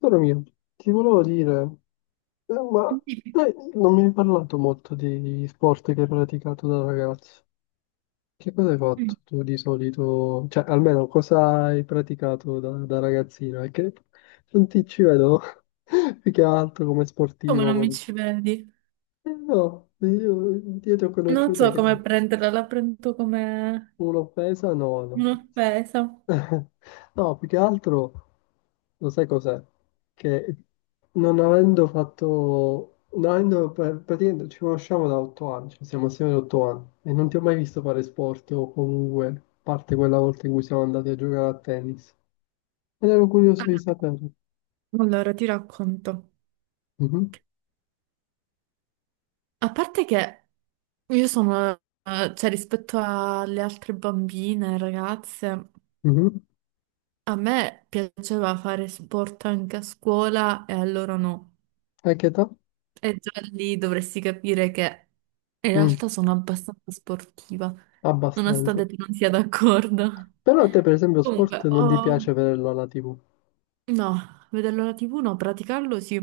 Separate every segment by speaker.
Speaker 1: Caro mio, ti volevo dire, ma te non mi hai parlato molto di sport che hai praticato da ragazzo. Che cosa hai
Speaker 2: Mm.
Speaker 1: fatto tu di solito? Cioè, almeno cosa hai praticato da ragazzino? È che non ti ci vedo più che altro come
Speaker 2: Come
Speaker 1: sportivo.
Speaker 2: non mi ci vedi?
Speaker 1: No, io ti ho
Speaker 2: Non
Speaker 1: conosciuta
Speaker 2: so
Speaker 1: che
Speaker 2: come prenderla, la prendo come
Speaker 1: un'offesa, no, no.
Speaker 2: un'offesa.
Speaker 1: No, più che altro, lo sai cos'è? Che non avendo fatto, non avendo, praticamente ci conosciamo da 8 anni, cioè siamo assieme da 8 anni, e non ti ho mai visto fare sport o comunque, a parte quella volta in cui siamo andati a giocare a tennis. Ed ero curioso di sapere.
Speaker 2: Allora, ti racconto.
Speaker 1: Mhm,
Speaker 2: A parte che io sono, cioè rispetto alle altre bambine, ragazze,
Speaker 1: mhm.
Speaker 2: a me piaceva fare sport anche a scuola e a loro no.
Speaker 1: A che età?
Speaker 2: E già lì dovresti capire che in
Speaker 1: Mm,
Speaker 2: realtà sono abbastanza sportiva,
Speaker 1: abbastanza.
Speaker 2: nonostante tu non sia d'accordo.
Speaker 1: Però a te, per esempio,
Speaker 2: Comunque,
Speaker 1: sport non ti
Speaker 2: ho
Speaker 1: piace vederlo alla TV.
Speaker 2: No, vederlo alla TV no, praticarlo sì.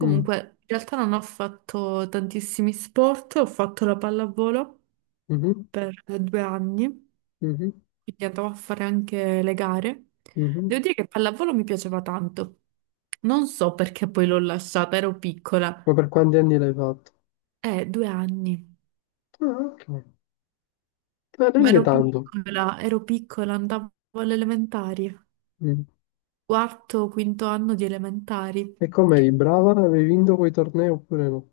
Speaker 1: Mm,
Speaker 2: in realtà non ho fatto tantissimi sport, ho fatto la pallavolo
Speaker 1: mhm,
Speaker 2: per 2 anni,
Speaker 1: mhm,
Speaker 2: quindi andavo a fare anche le gare. Devo
Speaker 1: mhm.
Speaker 2: dire che pallavolo mi piaceva tanto. Non so perché poi l'ho lasciata, ero piccola.
Speaker 1: Ma per quanti anni l'hai fatto?
Speaker 2: 2 anni.
Speaker 1: Ah, ok. Ma
Speaker 2: Ma
Speaker 1: neanche tanto.
Speaker 2: ero piccola, andavo alle elementari,
Speaker 1: Mm.
Speaker 2: quarto, quinto anno di elementari.
Speaker 1: E come eri brava? Avevi vinto quei tornei oppure no?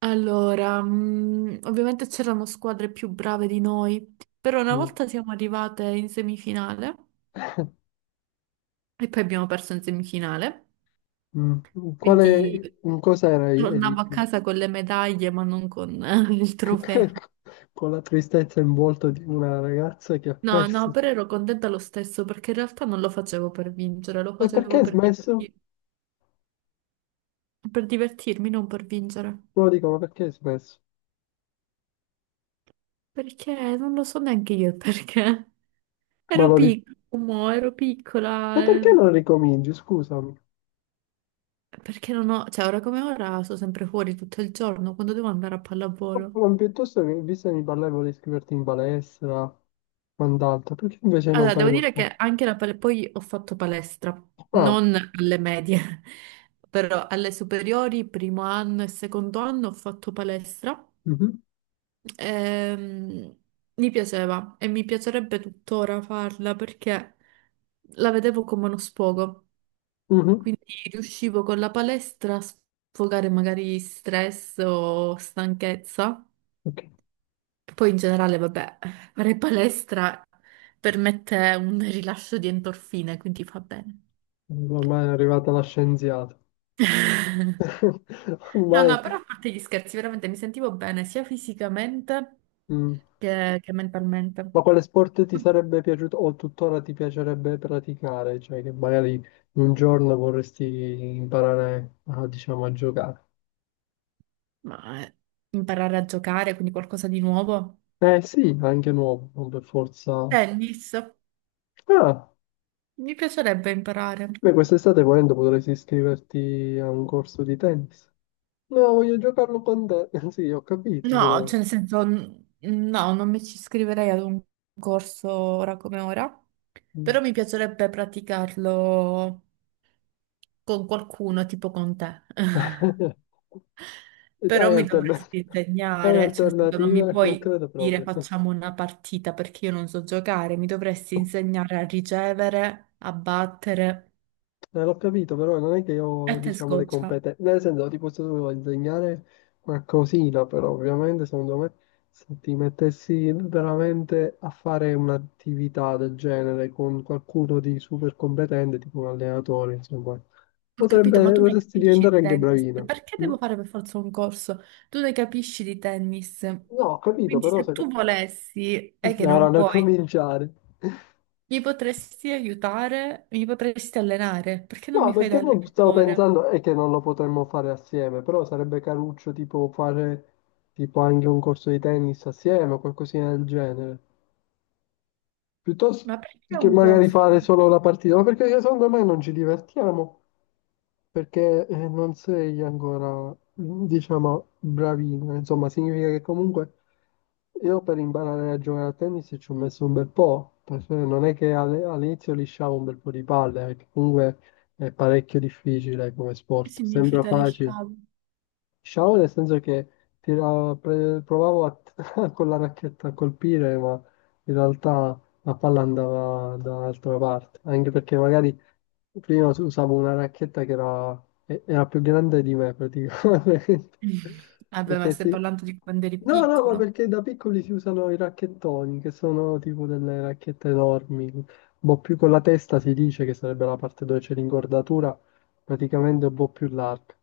Speaker 2: Allora, ovviamente c'erano squadre più brave di noi, però una
Speaker 1: Mm.
Speaker 2: volta siamo arrivate in semifinale e poi abbiamo perso in semifinale,
Speaker 1: Mm. Quale,
Speaker 2: quindi
Speaker 1: in cosa eri
Speaker 2: tornavo a
Speaker 1: più?
Speaker 2: casa con le medaglie ma non con il trofeo.
Speaker 1: Con la tristezza in volto di una ragazza che ha
Speaker 2: No, no,
Speaker 1: perso.
Speaker 2: però ero contenta lo stesso perché in realtà non lo facevo per vincere, lo
Speaker 1: E perché
Speaker 2: facevo
Speaker 1: hai smesso?
Speaker 2: per divertirmi, non per vincere.
Speaker 1: No, dico, ma perché hai smesso?
Speaker 2: Perché non lo so neanche io il perché.
Speaker 1: Ma
Speaker 2: Ero
Speaker 1: lo ri-
Speaker 2: piccola, ero
Speaker 1: E
Speaker 2: piccola.
Speaker 1: perché non ricominci? Scusami.
Speaker 2: Perché non ho, cioè ora come ora sto sempre fuori tutto il giorno quando devo andare a pallavolo.
Speaker 1: Ma piuttosto che, visto che mi parlavo di iscriverti in palestra, quant'altro, perché invece non
Speaker 2: Allora,
Speaker 1: fai
Speaker 2: devo
Speaker 1: uno
Speaker 2: dire
Speaker 1: sport?
Speaker 2: che anche poi ho fatto palestra,
Speaker 1: Ah,
Speaker 2: non alle medie, però alle superiori, primo anno e secondo anno ho fatto palestra.
Speaker 1: mhm,
Speaker 2: Ehm, mi piaceva e mi piacerebbe tuttora farla perché la vedevo come uno sfogo,
Speaker 1: mhm,
Speaker 2: quindi riuscivo con la palestra a sfogare magari stress o stanchezza.
Speaker 1: ok.
Speaker 2: Poi in generale, vabbè, fare palestra permette un rilascio di endorfine, quindi fa bene.
Speaker 1: Ormai è arrivata la scienziata.
Speaker 2: No,
Speaker 1: Ormai
Speaker 2: no, però a parte gli scherzi, veramente mi sentivo bene sia fisicamente
Speaker 1: mhmm,
Speaker 2: che mentalmente.
Speaker 1: ma quale sport ti sarebbe piaciuto o tuttora ti piacerebbe praticare? Cioè che magari un giorno vorresti imparare a, diciamo, a giocare.
Speaker 2: Ma imparare a giocare, quindi qualcosa di nuovo.
Speaker 1: Eh sì, anche nuovo, non per forza.
Speaker 2: Tennis,
Speaker 1: Ah,
Speaker 2: mi piacerebbe imparare.
Speaker 1: beh, quest'estate volendo potresti iscriverti a un corso di tennis. No, voglio giocarlo con te. Sì, ho capito,
Speaker 2: No,
Speaker 1: però.
Speaker 2: cioè nel senso, no, non mi ci iscriverei ad un corso ora come ora, però
Speaker 1: Mm.
Speaker 2: mi piacerebbe praticarlo con qualcuno, tipo con te. Però
Speaker 1: Hai
Speaker 2: mi
Speaker 1: altern-
Speaker 2: dovresti
Speaker 1: Hai
Speaker 2: insegnare, cioè nel senso, non mi
Speaker 1: alternative? Non
Speaker 2: puoi
Speaker 1: credo
Speaker 2: dire
Speaker 1: proprio.
Speaker 2: facciamo una partita perché io non so giocare, mi dovresti insegnare a ricevere, a battere
Speaker 1: L'ho capito, però non è che io
Speaker 2: e
Speaker 1: ho,
Speaker 2: te
Speaker 1: diciamo, le
Speaker 2: scoccia.
Speaker 1: competenze. Nel senso, ti posso solo insegnare qualcosina, però ovviamente, secondo me, se ti mettessi veramente a fare un'attività del genere con qualcuno di super competente, tipo un allenatore, insomma,
Speaker 2: Ho capito, ma
Speaker 1: potrebbe,
Speaker 2: tu ne
Speaker 1: potresti
Speaker 2: capisci di
Speaker 1: diventare anche
Speaker 2: tennis?
Speaker 1: bravino.
Speaker 2: Perché
Speaker 1: Mm?
Speaker 2: devo fare per forza un corso? Tu ne capisci di tennis?
Speaker 1: No, ho capito,
Speaker 2: Quindi
Speaker 1: però
Speaker 2: se
Speaker 1: se.
Speaker 2: tu volessi e che
Speaker 1: Ora,
Speaker 2: non
Speaker 1: non
Speaker 2: vuoi,
Speaker 1: cominciare.
Speaker 2: mi potresti aiutare, mi potresti allenare, perché non
Speaker 1: No,
Speaker 2: mi fai da
Speaker 1: perché poi stavo
Speaker 2: allenatore?
Speaker 1: pensando è che non lo potremmo fare assieme, però sarebbe caruccio tipo fare tipo anche un corso di tennis assieme o qualcosina del genere. Piuttosto
Speaker 2: Ma perché
Speaker 1: che
Speaker 2: un
Speaker 1: magari
Speaker 2: corso?
Speaker 1: fare solo la partita, ma perché secondo me non ci divertiamo perché non sei ancora, diciamo, bravino. Insomma, significa che comunque io per imparare a giocare a tennis ci ho messo un bel po', perché non è che all'inizio lisciavo un bel po' di palle, perché comunque è parecchio difficile come
Speaker 2: Che
Speaker 1: sport, sembra
Speaker 2: significa
Speaker 1: facile.
Speaker 2: lisciago?
Speaker 1: Sciavo nel senso che provavo a con la racchetta a colpire, ma in realtà la palla andava da un'altra parte, anche perché magari prima usavo una racchetta che era più grande di me praticamente.
Speaker 2: Vabbè, ma
Speaker 1: Perché
Speaker 2: stai
Speaker 1: sì.
Speaker 2: parlando di quando eri
Speaker 1: No, no, ma
Speaker 2: piccolo.
Speaker 1: perché da piccoli si usano i racchettoni, che sono tipo delle racchette enormi. Boh, più con la testa si dice che sarebbe la parte dove c'è l'ingordatura, praticamente un po' più larga.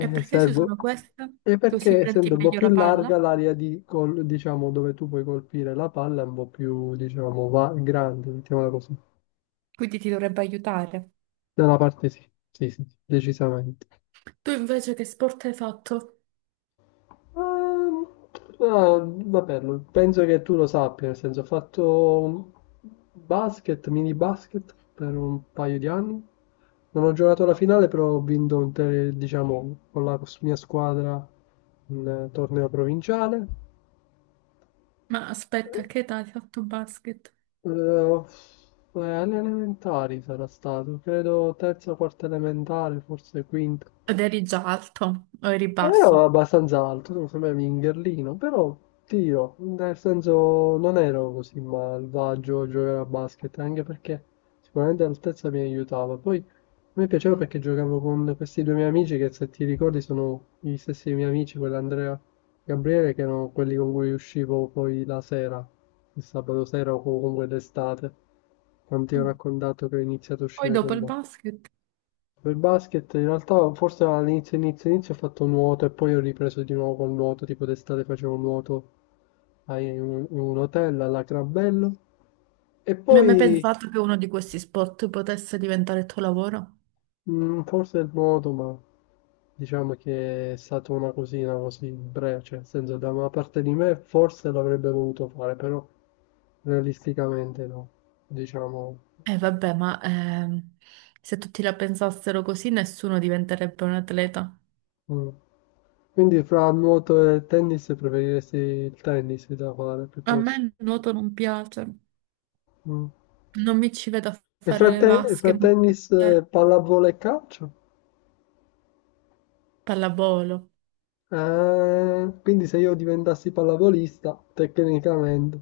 Speaker 2: E perché si
Speaker 1: servo.
Speaker 2: usano questa?
Speaker 1: E
Speaker 2: Così
Speaker 1: perché
Speaker 2: prendi
Speaker 1: essendo un po'
Speaker 2: meglio
Speaker 1: più
Speaker 2: la
Speaker 1: larga
Speaker 2: palla?
Speaker 1: l'area di diciamo, dove tu puoi colpire la palla è un po' più, diciamo, grande, mettiamola così.
Speaker 2: Quindi ti dovrebbe aiutare.
Speaker 1: Da una parte sì, sì, sì, sì, decisamente.
Speaker 2: Tu invece che sport hai fatto?
Speaker 1: Ehm, ah, vabbè, penso che tu lo sappia, nel senso ho fatto basket, mini basket per un paio di anni. Non ho giocato la finale, però ho vinto diciamo, con la mia squadra un torneo provinciale.
Speaker 2: Ma aspetta, a che età hai fatto basket?
Speaker 1: Eh, eh, alle elementari sarà stato, credo terza, quarta elementare, forse quinta.
Speaker 2: Ed eri già alto o eri
Speaker 1: Non ero
Speaker 2: basso?
Speaker 1: abbastanza alto, non sembrava un mingherlino, però ti dirò, nel senso non ero così malvagio a giocare a basket, anche perché sicuramente l'altezza mi aiutava. Poi a me piaceva perché giocavo con questi due miei amici che se ti ricordi sono gli stessi miei amici, quell'Andrea e Gabriele, che erano quelli con cui uscivo poi la sera, il sabato sera o comunque d'estate, quanti ho
Speaker 2: Mm.
Speaker 1: raccontato che ho iniziato a
Speaker 2: Poi
Speaker 1: uscire
Speaker 2: dopo
Speaker 1: con
Speaker 2: il
Speaker 1: loro.
Speaker 2: basket,
Speaker 1: Per basket in realtà forse all'inizio inizio inizio ho fatto nuoto e poi ho ripreso di nuovo col nuoto, tipo d'estate facevo nuoto in un hotel alla Crabello e
Speaker 2: mi hai mai
Speaker 1: poi
Speaker 2: pensato che uno di questi sport potesse diventare il tuo lavoro?
Speaker 1: forse il nuoto, ma diciamo che è stata una cosina così breve, cioè nel senso da una parte di me forse l'avrebbe voluto fare, però realisticamente no, diciamo.
Speaker 2: Eh vabbè, ma se tutti la pensassero così, nessuno diventerebbe un atleta.
Speaker 1: Mm. Quindi fra nuoto e tennis preferiresti il tennis da fare
Speaker 2: A me
Speaker 1: piuttosto.
Speaker 2: il nuoto non piace,
Speaker 1: Mm.
Speaker 2: non mi ci vedo a
Speaker 1: E fra,
Speaker 2: fare le
Speaker 1: te- e fra
Speaker 2: vasche, ma
Speaker 1: tennis, pallavolo e calcio?
Speaker 2: pallavolo.
Speaker 1: Ah, quindi se io diventassi pallavolista, tecnicamente.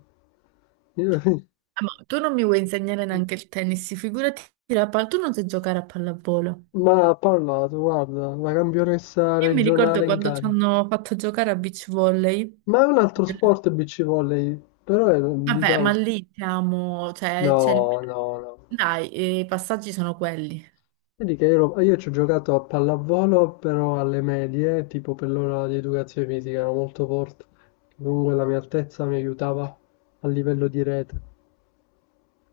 Speaker 2: Ah, ma tu non mi vuoi insegnare neanche il tennis, figurati la palla, tu non sai giocare a pallavolo.
Speaker 1: Ma ha parlato, guarda, la campionessa
Speaker 2: Io mi ricordo
Speaker 1: regionale in
Speaker 2: quando ci
Speaker 1: Cali.
Speaker 2: hanno fatto giocare a beach volley,
Speaker 1: Ma è un altro
Speaker 2: eh,
Speaker 1: sport beach volley, però è,
Speaker 2: vabbè, ma
Speaker 1: diciamo.
Speaker 2: lì siamo, cioè, c'è il-
Speaker 1: No, no, no.
Speaker 2: dai, i passaggi sono quelli.
Speaker 1: Vedi che io ci ho giocato a pallavolo, però alle medie, tipo per l'ora di educazione fisica, ero molto forte. Comunque la mia altezza mi aiutava a livello di rete,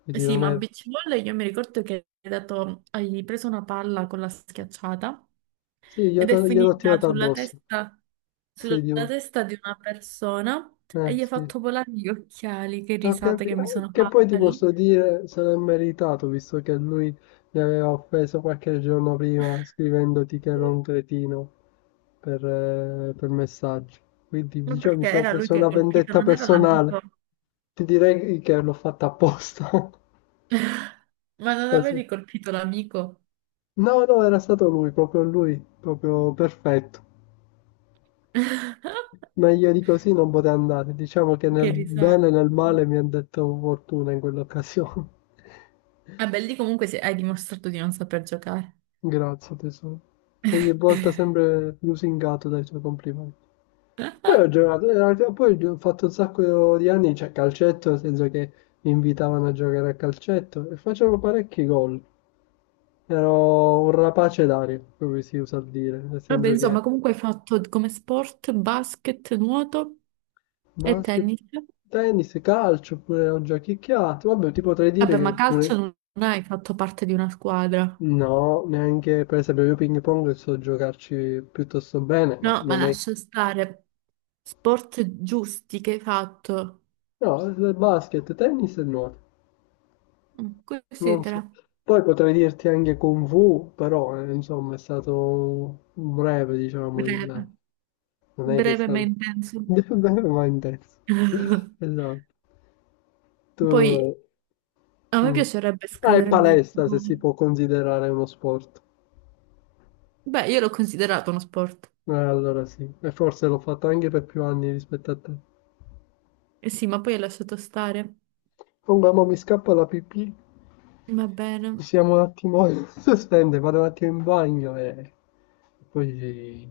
Speaker 1: quindi
Speaker 2: Sì,
Speaker 1: non
Speaker 2: ma a
Speaker 1: è.
Speaker 2: beach volley io mi ricordo che hai preso una palla con la schiacciata
Speaker 1: Sì,
Speaker 2: ed è
Speaker 1: gliel'ho
Speaker 2: finita
Speaker 1: tirata addosso.
Speaker 2: sulla
Speaker 1: Sì, dico,
Speaker 2: testa di una persona e gli ha
Speaker 1: sì.
Speaker 2: fatto volare gli occhiali. Che
Speaker 1: Ho
Speaker 2: risate
Speaker 1: capi-
Speaker 2: che mi sono
Speaker 1: Che poi ti
Speaker 2: fatta lì.
Speaker 1: posso dire, se l'è meritato, visto che lui mi aveva offeso qualche giorno prima scrivendoti che ero un cretino per messaggio. Quindi,
Speaker 2: Ma
Speaker 1: diciamo, mi
Speaker 2: perché
Speaker 1: sono
Speaker 2: era lui
Speaker 1: preso
Speaker 2: che ha
Speaker 1: una
Speaker 2: colpito,
Speaker 1: vendetta
Speaker 2: non era
Speaker 1: personale.
Speaker 2: l'amico.
Speaker 1: Ti direi che l'ho fatta apposta.
Speaker 2: Ma non
Speaker 1: Così.
Speaker 2: avevi colpito l'amico?
Speaker 1: No, no, era stato lui, proprio perfetto. Meglio di così non poteva andare, diciamo che nel
Speaker 2: Che risate.
Speaker 1: bene e nel male mi ha detto fortuna in quell'occasione.
Speaker 2: Vabbè, lì comunque hai dimostrato di non saper giocare.
Speaker 1: Grazie tesoro. Ogni volta sempre lusingato dai suoi complimenti. Poi ho giocato, in realtà poi ho fatto un sacco di anni, cioè calcetto, nel senso che mi invitavano a giocare a calcetto e facevo parecchi gol. Ero un rapace d'aria, come si usa dire, nel
Speaker 2: Vabbè,
Speaker 1: senso che
Speaker 2: insomma, comunque hai fatto come sport basket, nuoto e
Speaker 1: basket,
Speaker 2: tennis.
Speaker 1: tennis, calcio, oppure ho giochicchiato. Vabbè, ti potrei dire
Speaker 2: Vabbè, ma
Speaker 1: che
Speaker 2: calcio
Speaker 1: pure.
Speaker 2: non hai fatto parte di una squadra.
Speaker 1: No, neanche per esempio io ping pong so giocarci piuttosto bene, ma
Speaker 2: No, ma
Speaker 1: non è.
Speaker 2: lascia stare. Sport giusti che hai fatto.
Speaker 1: No, basket, tennis e nuoto,
Speaker 2: Mm,
Speaker 1: non so.
Speaker 2: considera.
Speaker 1: Poi potrei dirti anche Kung Fu, però insomma è stato breve, diciamo,
Speaker 2: Breve.
Speaker 1: il. Non è che è
Speaker 2: Breve ma
Speaker 1: stato
Speaker 2: intenso.
Speaker 1: breve ma intenso. Esatto.
Speaker 2: Poi
Speaker 1: Tu.
Speaker 2: a me
Speaker 1: Mm.
Speaker 2: piacerebbe
Speaker 1: Ah, e
Speaker 2: scrivermi.
Speaker 1: palestra se si può considerare uno sport.
Speaker 2: Beh, io l'ho considerato uno sport.
Speaker 1: Allora sì, e forse l'ho fatto anche per più anni rispetto a te.
Speaker 2: Eh sì, ma poi hai lasciato stare.
Speaker 1: Comunque, ma mi scappa la pipì.
Speaker 2: Va bene.
Speaker 1: Possiamo un attimo sospendere, vado un attimo in bagno e poi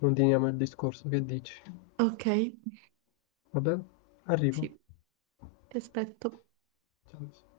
Speaker 1: continuiamo il discorso, che dici?
Speaker 2: Ok,
Speaker 1: Va bene? Arrivo.
Speaker 2: sì, ti aspetto.
Speaker 1: Ciao.